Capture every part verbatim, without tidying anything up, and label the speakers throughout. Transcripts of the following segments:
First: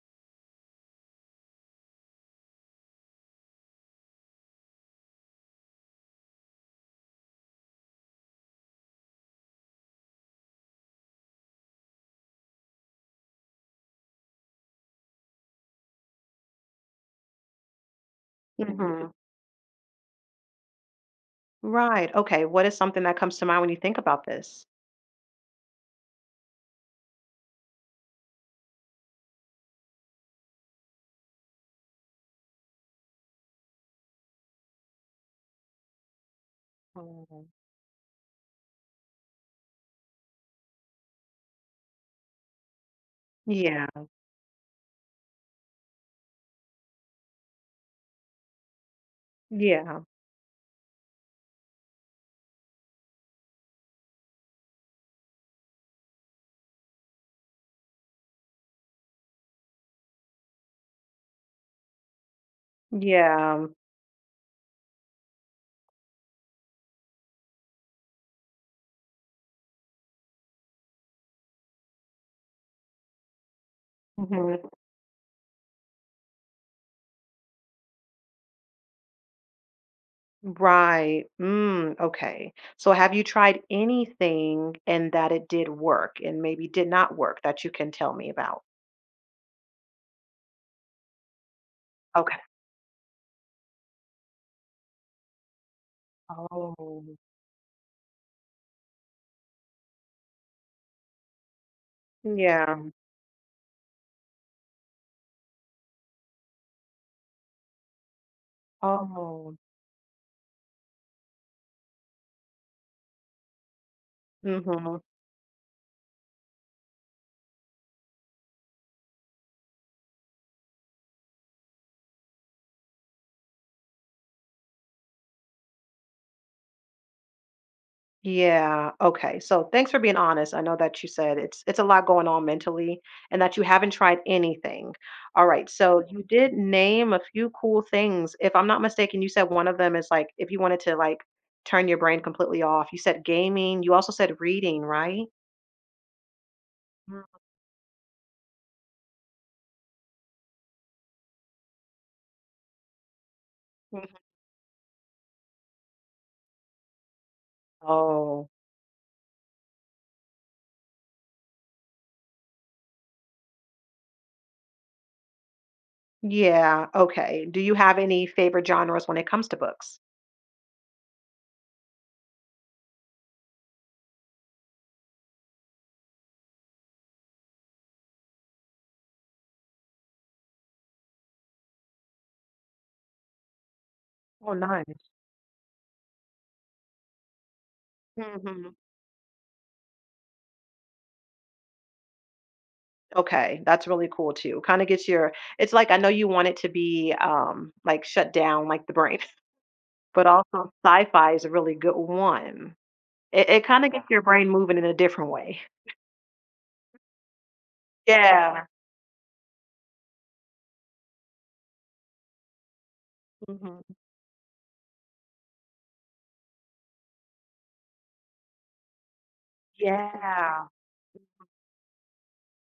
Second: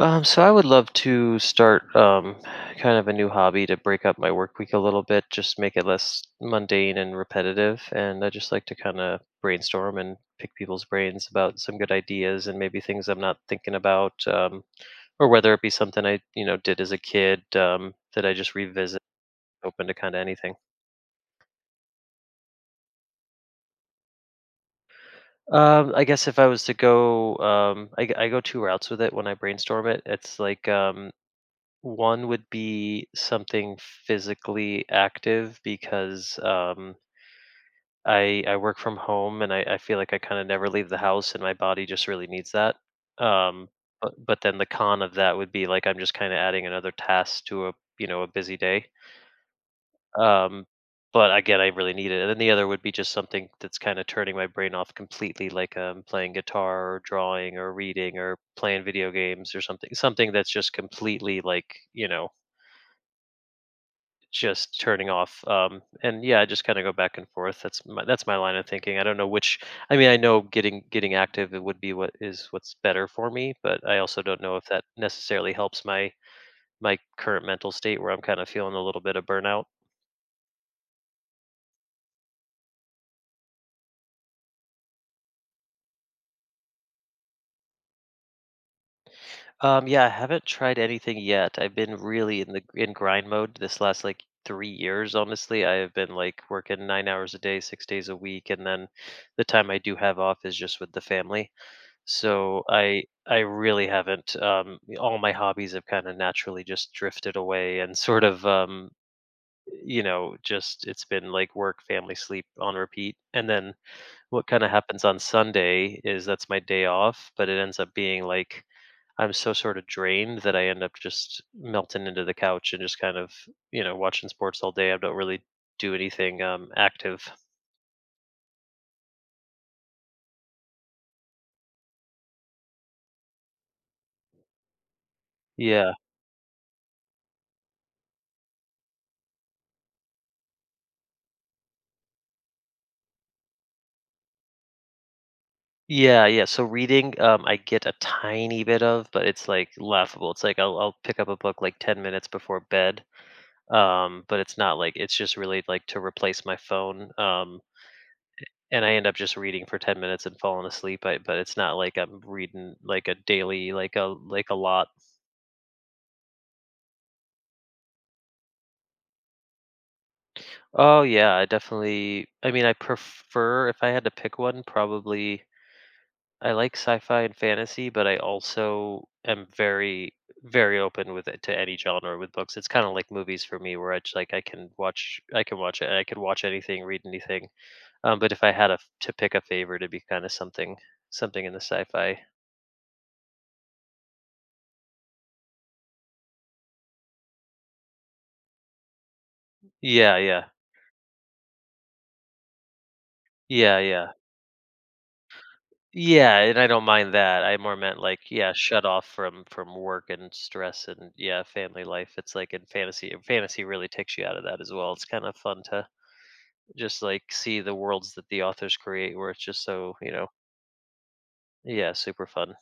Speaker 1: Um, so I would love to start um, kind of a new hobby to break up my work week a little bit, just make it less mundane and repetitive. And I just like to kind of brainstorm and pick people's brains about some good ideas and maybe things I'm not thinking about, um, or whether it be something I you know did as a kid um, that I just revisit.
Speaker 2: Mhm.
Speaker 1: Open to kind of anything.
Speaker 2: Right, okay, what is something that comes to mind when you think about this?
Speaker 1: Um, I guess if I was to go, um, I, g- I go two routes with it when I brainstorm it. It's like um, one would be something physically active because um,
Speaker 2: Oh.
Speaker 1: I I work from home and I, I feel like I kind of never leave the house and my body just really needs that. Um,
Speaker 2: Yeah,
Speaker 1: but but then the con of that would be like I'm just kind of adding another task to a you know a busy day.
Speaker 2: yeah,
Speaker 1: Um, but again, I really need it. And then the other would be just something that's kind of turning my brain off completely, like um, playing guitar or drawing or reading or playing video games or something. Something that's just completely like you know
Speaker 2: yeah,
Speaker 1: just turning off. Um, and yeah, I just kind of go back and forth. That's my that's my line of thinking. I don't know which. I mean, I know getting getting active it would be what is what's better for me, but I also don't know
Speaker 2: mhm,
Speaker 1: if that necessarily helps my my current mental state where I'm kind of feeling a little bit of burnout.
Speaker 2: right, mm, okay, so have you tried anything and that it did work and maybe did not work that you can tell me about?
Speaker 1: Um, yeah, I haven't tried anything yet. I've been
Speaker 2: Okay.
Speaker 1: really in the in grind mode this last like three years. Honestly, I have been like
Speaker 2: Oh.
Speaker 1: working nine hours a day, six days a week, and then the time I do have off is just with the family. So
Speaker 2: Yeah.
Speaker 1: I I really haven't. Um, all my hobbies have kind of naturally just drifted away and sort of um,
Speaker 2: Oh.
Speaker 1: you know just it's been like work, family, sleep on repeat. And then what kind of
Speaker 2: Mhm.
Speaker 1: happens on Sunday is that's my day off, but it ends up being like I'm so sort of drained that I end up just melting into the couch and just kind of you know watching sports all day. I don't really do anything um, active.
Speaker 2: Yeah, okay. So thanks for being honest. I know that you said it's it's a lot going on mentally and that you haven't tried anything. All right.
Speaker 1: Yeah.
Speaker 2: So you did name a few cool things. If I'm not mistaken, you said one of them is like if you wanted to like turn your brain completely off. You said gaming. You also said reading, right?
Speaker 1: Yeah, yeah. So reading, um, I get a tiny bit of, but it's like laughable. It's like I'll I'll pick up a book like ten minutes before bed.
Speaker 2: Mhm.
Speaker 1: Um, but it's not like it's just really like to replace my phone. Um,
Speaker 2: Oh,
Speaker 1: and I end up just reading for ten minutes and falling asleep. I, but it's not like I'm reading like a daily like a like a lot.
Speaker 2: yeah. Okay. Do you have any favorite genres when it comes to books?
Speaker 1: Oh yeah, I definitely. I mean, I prefer if I had to pick one, probably. I like sci-fi and fantasy, but I also am very, very open with it to any genre with books. It's kind of like movies for me, where it's like I
Speaker 2: Oh,
Speaker 1: can watch, I can watch it, I could watch anything, read anything. Um, but if I had
Speaker 2: nice.
Speaker 1: a, f- to pick a favorite, it'd be kind of something, something in the sci-fi.
Speaker 2: Okay, that's really cool too. Kind of gets your it's like I know you want it to be um like shut down like the brain,
Speaker 1: Yeah,
Speaker 2: but
Speaker 1: yeah,
Speaker 2: also sci-fi is a really good one. It it
Speaker 1: yeah,
Speaker 2: kind of gets
Speaker 1: yeah,
Speaker 2: your brain moving in a different way.
Speaker 1: yeah. And I don't mind that. I more meant like, yeah,
Speaker 2: Yeah.
Speaker 1: shut off from from work and stress and yeah, family life. It's like in fantasy, fantasy
Speaker 2: Hmm.
Speaker 1: really takes you out of that as well. It's kind of fun to just like see the worlds that the authors create where it's just so you know
Speaker 2: Yeah.
Speaker 1: yeah, super fun.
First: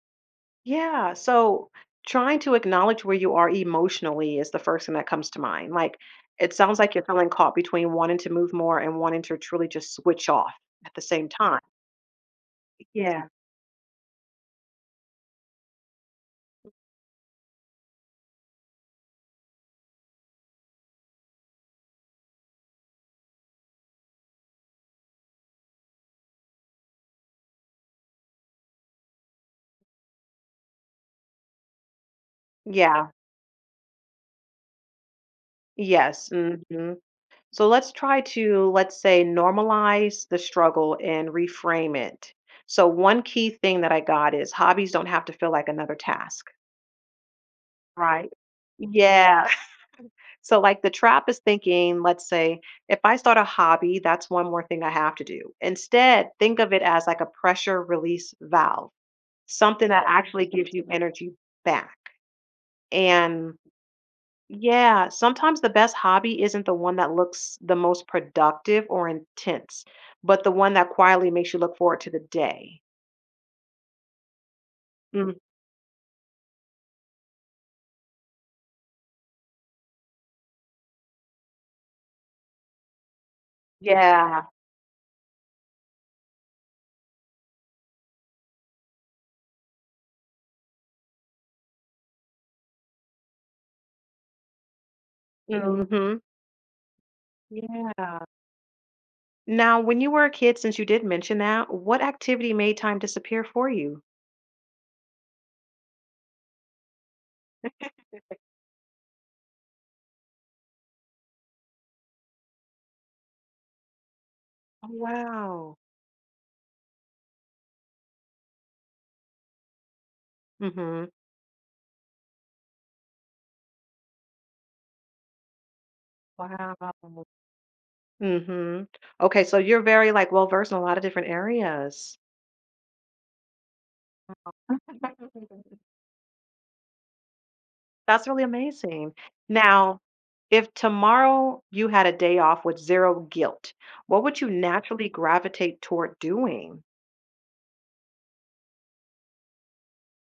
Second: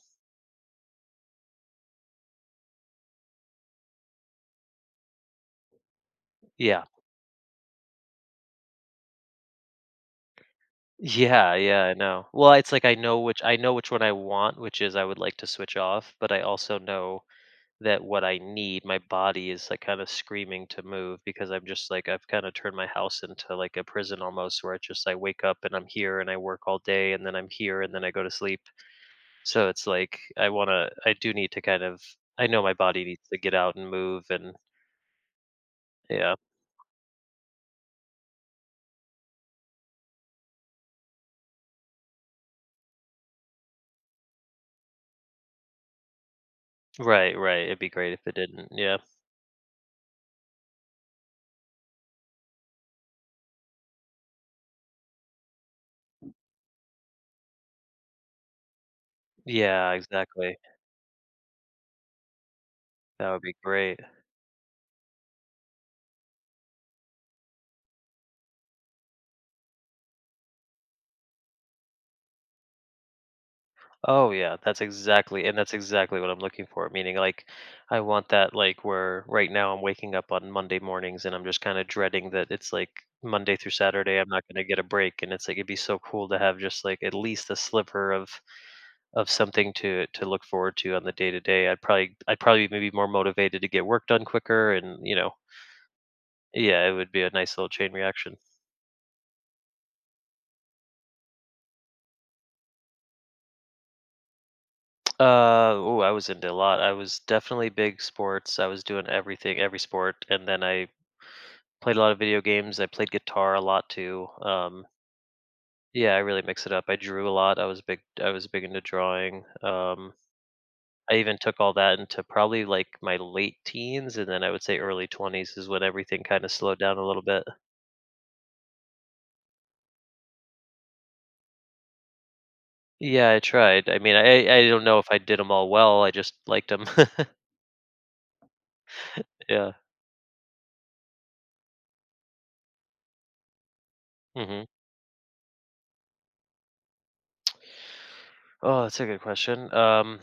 Speaker 2: Yeah. So trying to acknowledge where you are emotionally is the first thing that comes to mind. Like it sounds
Speaker 1: Yeah.
Speaker 2: like you're feeling caught between wanting to move more and wanting to truly just switch off at the same
Speaker 1: yeah
Speaker 2: time.
Speaker 1: yeah I know. Well, it's like i know
Speaker 2: Yeah.
Speaker 1: which I know which one I want, which is I would like to switch off, but I also know that what I need, my body is like kind of screaming to move because I'm just like I've kind of turned my house into like a prison almost, where it's just I wake up and I'm here and I work all day and then I'm here and then I go to sleep. So it's like I want to I do need to kind of I know my body
Speaker 2: Yeah.
Speaker 1: needs to get out and move and
Speaker 2: Yes.
Speaker 1: yeah.
Speaker 2: Hmm. So let's try to, let's say, normalize the struggle and reframe it. So, one key thing that I got is hobbies don't have to feel like another task,
Speaker 1: Right, right, it'd be great if
Speaker 2: right?
Speaker 1: it didn't, yeah.
Speaker 2: Yeah. So, like the trap is thinking, let's say, if I start a hobby, that's one more thing I have to do. Instead, think of it as like a pressure release valve, something
Speaker 1: Yeah,
Speaker 2: that actually
Speaker 1: exactly,
Speaker 2: gives you energy back.
Speaker 1: that would be
Speaker 2: And
Speaker 1: great.
Speaker 2: yeah, sometimes the best hobby isn't the one that looks the most productive or intense, but the one that quietly makes you look forward to the day.
Speaker 1: Oh, yeah, that's
Speaker 2: Mm,
Speaker 1: exactly, and that's exactly what I'm looking for, meaning, like, I want that, like, where right now I'm waking up on Monday mornings and I'm just kinda dreading that it's, like, Monday through Saturday, I'm not
Speaker 2: yeah.
Speaker 1: gonna get a break, and it's, like, it'd be so cool to have just, like, at least a sliver of of something to to look forward to on the day to day. I'd probably I'd probably maybe more motivated to get work done quicker and, you know
Speaker 2: Hmm.
Speaker 1: yeah, it would be a nice little chain
Speaker 2: Yeah.
Speaker 1: reaction.
Speaker 2: Now, when you were a kid, since you did mention that, what activity made time disappear for you?
Speaker 1: Uh, oh, I was into a lot. I was definitely big sports. I was doing everything, every sport, and then I played a lot of video games. I played guitar a lot too. Um,
Speaker 2: Oh, wow.
Speaker 1: yeah, I really mix it up. I drew a lot. I was big. I was big into drawing. Um,
Speaker 2: Mm-hmm.
Speaker 1: I even took all that into probably like my late teens, and then I would say early twenties is when everything kind of
Speaker 2: Wow.
Speaker 1: slowed down a little bit.
Speaker 2: Mm-hmm. Okay, so you're very like well versed in a lot of different areas.
Speaker 1: Yeah, I tried. I mean, I I don't know if I did them all well. I just liked them.
Speaker 2: That's really amazing.
Speaker 1: Yeah.
Speaker 2: Now, if tomorrow you had a day off with zero guilt, what would you
Speaker 1: Hmm.
Speaker 2: naturally gravitate toward doing?
Speaker 1: Oh, that's a good question. Um,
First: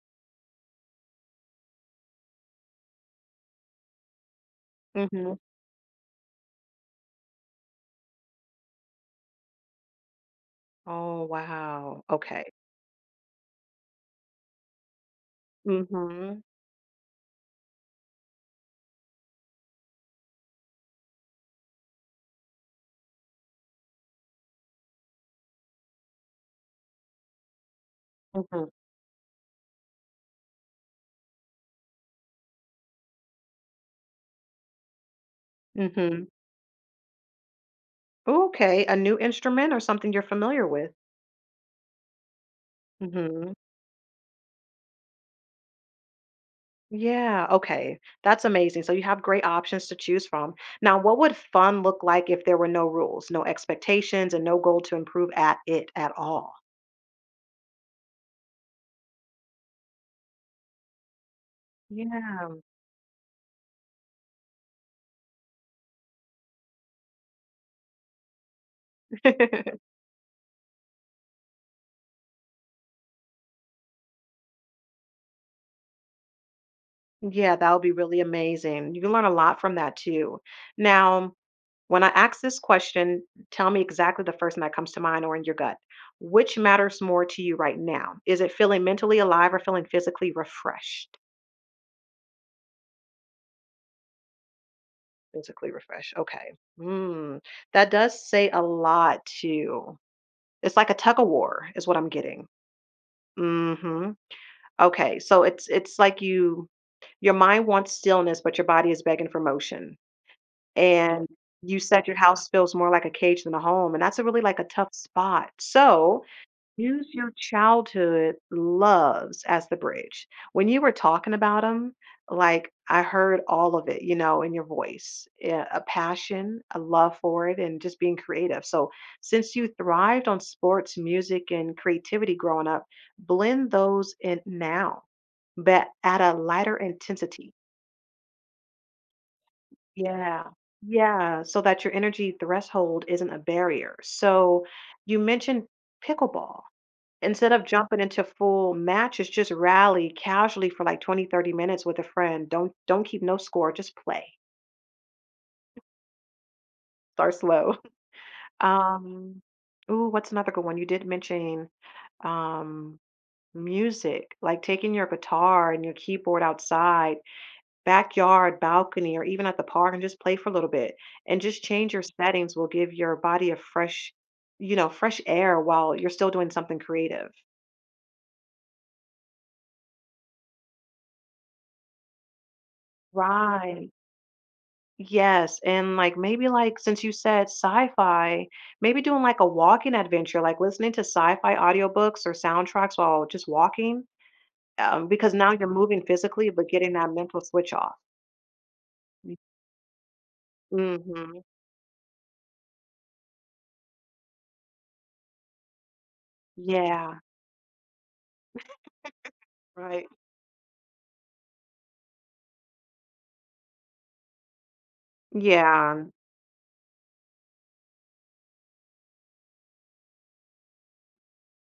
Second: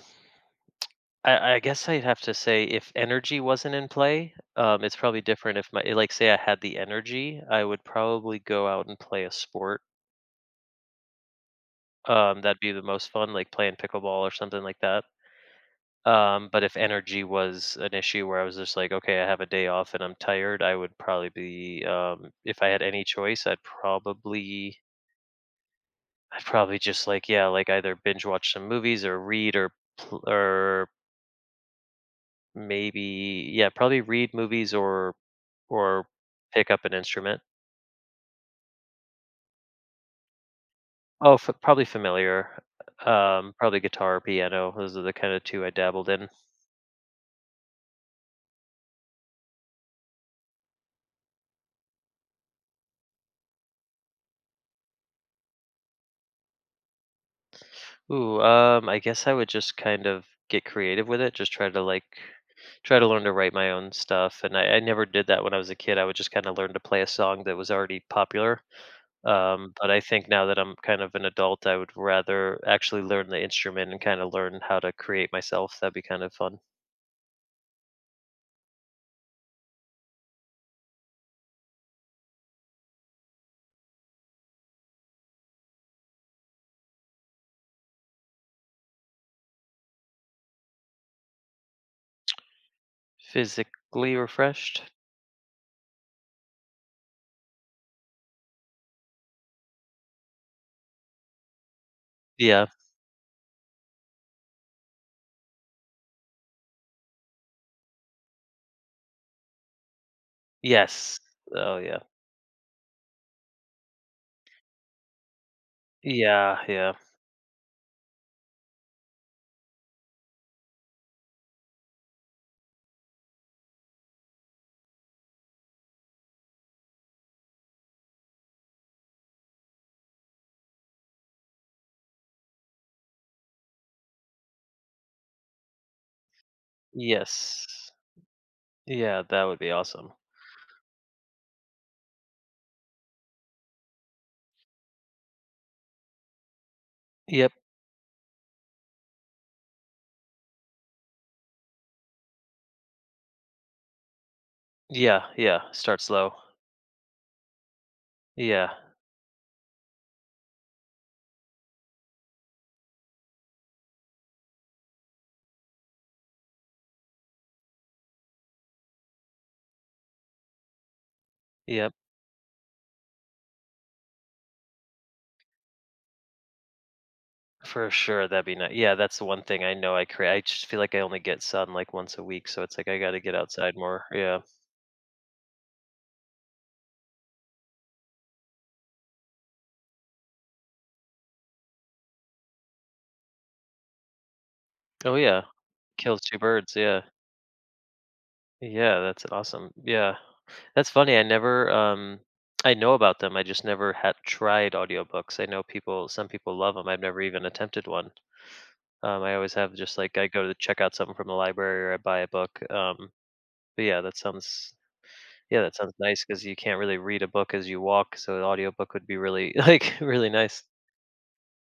Speaker 1: I I guess I'd have to say if energy wasn't in play, um, it's probably
Speaker 2: Mhm.
Speaker 1: different if my like say I had the energy, I would probably go out and play a sport.
Speaker 2: Oh, wow.
Speaker 1: Um,
Speaker 2: Okay.
Speaker 1: that'd be the most fun, like playing pickleball or something like that.
Speaker 2: Mhm.
Speaker 1: Um, but if energy was an issue where I was just like, okay, I have a day off and I'm tired, I would probably be um, if I had any choice, I'd probably I'd probably just like yeah, like either binge watch some
Speaker 2: Mhm.
Speaker 1: movies or read or pl- or maybe yeah, probably read movies or or
Speaker 2: Mhm.
Speaker 1: pick up an instrument.
Speaker 2: Okay, a new instrument or something you're familiar with?
Speaker 1: Oh, f probably familiar,
Speaker 2: Mhm.
Speaker 1: um, probably guitar, or piano, those are the kinda two I dabbled in.
Speaker 2: Yeah, okay. That's amazing. So you have great options to choose from. Now, what would fun look like if there were no rules, no expectations, and no goal to improve at it at all?
Speaker 1: Ooh, um, I guess I would just kind of get creative with it, just try to, like
Speaker 2: Yeah.
Speaker 1: try to learn to write my own stuff, and I I never did that when I was a kid, I would just kinda learn to play a song that was already popular, um, but I think now that I'm kind of an adult, I would rather actually learn the instrument and kinda learn how to create myself, that'd be kind of fun.
Speaker 2: Yeah, that would be really amazing. You can learn a lot from that too. Now, when I ask this question, tell me exactly the first thing that comes to mind or in your gut. Which matters more to you right now? Is it feeling mentally alive or feeling physically refreshed?
Speaker 1: Physically refreshed?
Speaker 2: Physically refreshed. Okay. Mm, that does say a lot too. It's like a tug of war, is what I'm getting.
Speaker 1: Yeah.
Speaker 2: Hmm. Okay. So it's it's like you your mind wants stillness, but your body is begging for motion.
Speaker 1: Yes.
Speaker 2: And
Speaker 1: Oh,
Speaker 2: you
Speaker 1: yeah.
Speaker 2: said your house feels more like a cage than a home, and that's a really, like, a tough spot. So,
Speaker 1: Yeah, yeah.
Speaker 2: use your childhood loves as the bridge. When you were talking about them, like, I heard all of it, you know, in your voice, eh, a passion, a love for it, and just being creative. So, since you thrived on sports, music, and creativity growing up, blend those in now, but at a lighter intensity.
Speaker 1: Yes. Yeah, that would be awesome.
Speaker 2: Yeah. Yeah. So that your energy threshold isn't a barrier. So you mentioned pickleball. Instead
Speaker 1: Yep.
Speaker 2: of jumping into full matches, just rally casually for like twenty, thirty minutes with a friend. Don't don't keep no score, just play.
Speaker 1: Yeah, yeah. Start slow.
Speaker 2: Start slow.
Speaker 1: Yeah.
Speaker 2: Um, ooh, what's another good one? You did mention um music, like taking your guitar and your keyboard outside backyard, balcony, or even at the park and just play for a little bit. And just change
Speaker 1: Yep.
Speaker 2: your settings will give your body a fresh, you know, fresh air while you're still doing something creative.
Speaker 1: For sure. That'd be nice. Yeah, that's the one thing I know I create. I just feel like I only get sun like once a week, so it's like I got to get outside
Speaker 2: Right.
Speaker 1: more. Yeah.
Speaker 2: Yes. And like maybe like since you said sci-fi, maybe doing like a walking adventure, like listening to sci-fi audiobooks or soundtracks while just walking. Um,
Speaker 1: Oh
Speaker 2: because
Speaker 1: yeah.
Speaker 2: now you're moving
Speaker 1: Kills two
Speaker 2: physically, but
Speaker 1: birds.
Speaker 2: getting
Speaker 1: Yeah.
Speaker 2: that mental switch off.
Speaker 1: Yeah, that's awesome. Yeah. That's funny. I
Speaker 2: Mm-hmm.
Speaker 1: never um I know about them. I just never had tried audiobooks. I know people some people love them. I've
Speaker 2: Yeah.
Speaker 1: never even attempted one. Um, I always have just
Speaker 2: Right.
Speaker 1: like I go to check out something from the library or I buy a book. Um, but yeah, that sounds yeah, that sounds
Speaker 2: Yeah.
Speaker 1: nice because you can't really read a book as you walk, so an audiobook would be really like really nice.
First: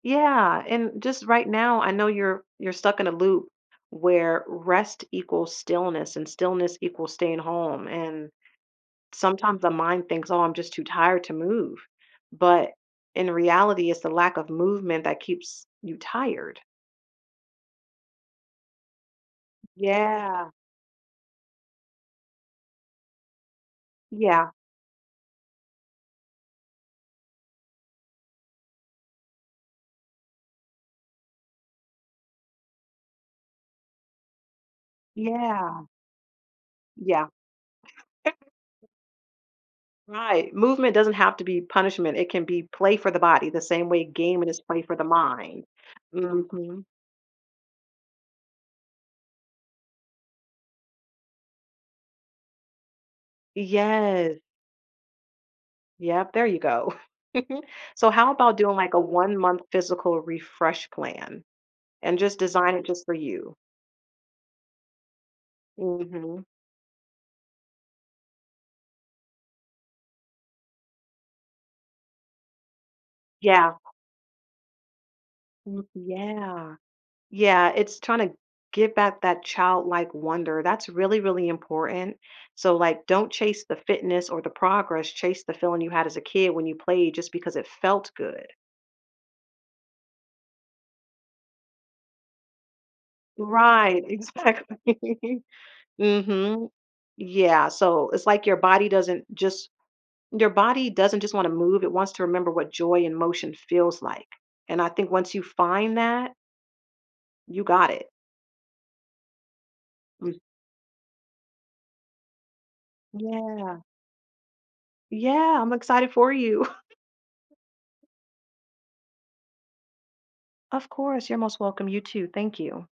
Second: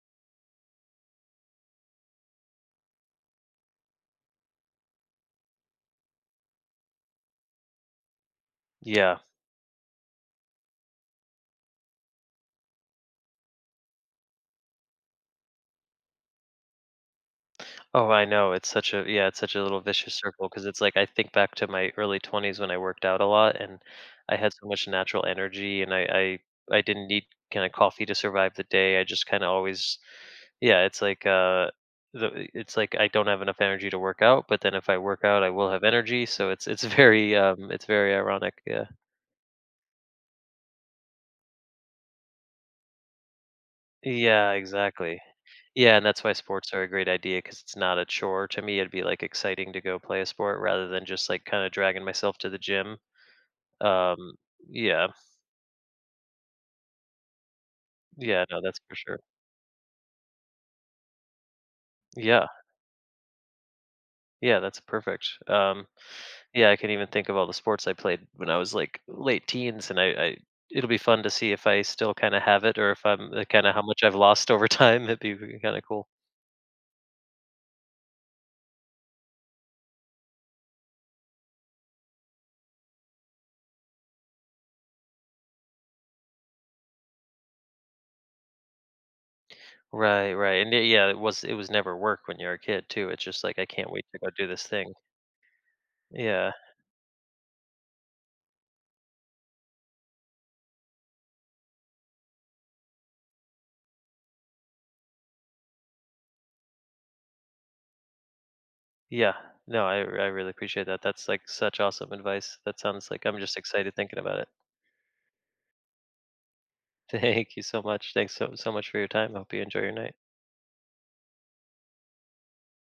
Speaker 2: Yeah, and just right now, I know you're you're stuck in a loop where rest equals stillness and stillness equals staying home. And
Speaker 1: Yeah.
Speaker 2: sometimes the mind thinks, "Oh, I'm just too tired to move." But in reality, it's the lack of movement that keeps you tired.
Speaker 1: Oh, I know. It's such a yeah, it's such a little vicious circle
Speaker 2: Yeah.
Speaker 1: because it's like I think back to my early twenties when I worked out a lot and I
Speaker 2: Yeah.
Speaker 1: had so much natural energy and I I, I didn't need kind of coffee to survive the day. I just kind of always yeah, it's like uh the, it's like I don't have enough energy to work out, but then if I work out, I will have
Speaker 2: Yeah.
Speaker 1: energy. So it's it's
Speaker 2: Yeah.
Speaker 1: very um it's very ironic. Yeah.
Speaker 2: Right. Movement doesn't have to be punishment. It can be play for the body, the same way gaming
Speaker 1: Yeah,
Speaker 2: is play for the
Speaker 1: exactly.
Speaker 2: mind.
Speaker 1: Yeah, and that's why sports
Speaker 2: Hmm.
Speaker 1: are a great idea because it's not a chore. To me, it'd be, like, exciting to go play a sport rather than just, like, kinda dragging myself to the gym. Um,
Speaker 2: Yes.
Speaker 1: yeah.
Speaker 2: Yep. There you go. Mhm. So how
Speaker 1: Yeah,
Speaker 2: about
Speaker 1: no,
Speaker 2: doing
Speaker 1: that's
Speaker 2: like
Speaker 1: for
Speaker 2: a
Speaker 1: sure.
Speaker 2: one month physical refresh plan and just
Speaker 1: Yeah.
Speaker 2: design it just for you?
Speaker 1: Yeah, that's perfect. Um,
Speaker 2: Hmm.
Speaker 1: yeah, I can even think of all the sports I played when I was, like, late teens, and I I it'll be fun to see if I still kinda have it or if I'm like, kinda
Speaker 2: Yeah.
Speaker 1: how much I've lost over time. It'd be kinda
Speaker 2: Mm,
Speaker 1: cool.
Speaker 2: yeah. Yeah. It's trying to give back that childlike wonder. That's really, really important. So, like, don't chase the fitness or the progress, chase the feeling you had as a kid when you played just because it felt good.
Speaker 1: Right, right, and, eh, yeah, it was it was never work when you're a kid too. It's just like, "I can't
Speaker 2: Right.
Speaker 1: wait to go do this thing."
Speaker 2: Exactly.
Speaker 1: Yeah.
Speaker 2: Hmm. Yeah. So it's like your body doesn't just your body doesn't just want to move, it wants to remember what joy and motion feels like. And I think once you find that, you got it.
Speaker 1: Yeah. No, I I
Speaker 2: Mm.
Speaker 1: really appreciate that. That's like such awesome advice. That sounds like I'm just
Speaker 2: Yeah.
Speaker 1: excited thinking about it.
Speaker 2: Yeah, I'm excited for you.
Speaker 1: Thank you so much. Thanks so so much for your time. I hope you enjoy your night.
Speaker 2: Of course, you're most welcome. You too. Thank you.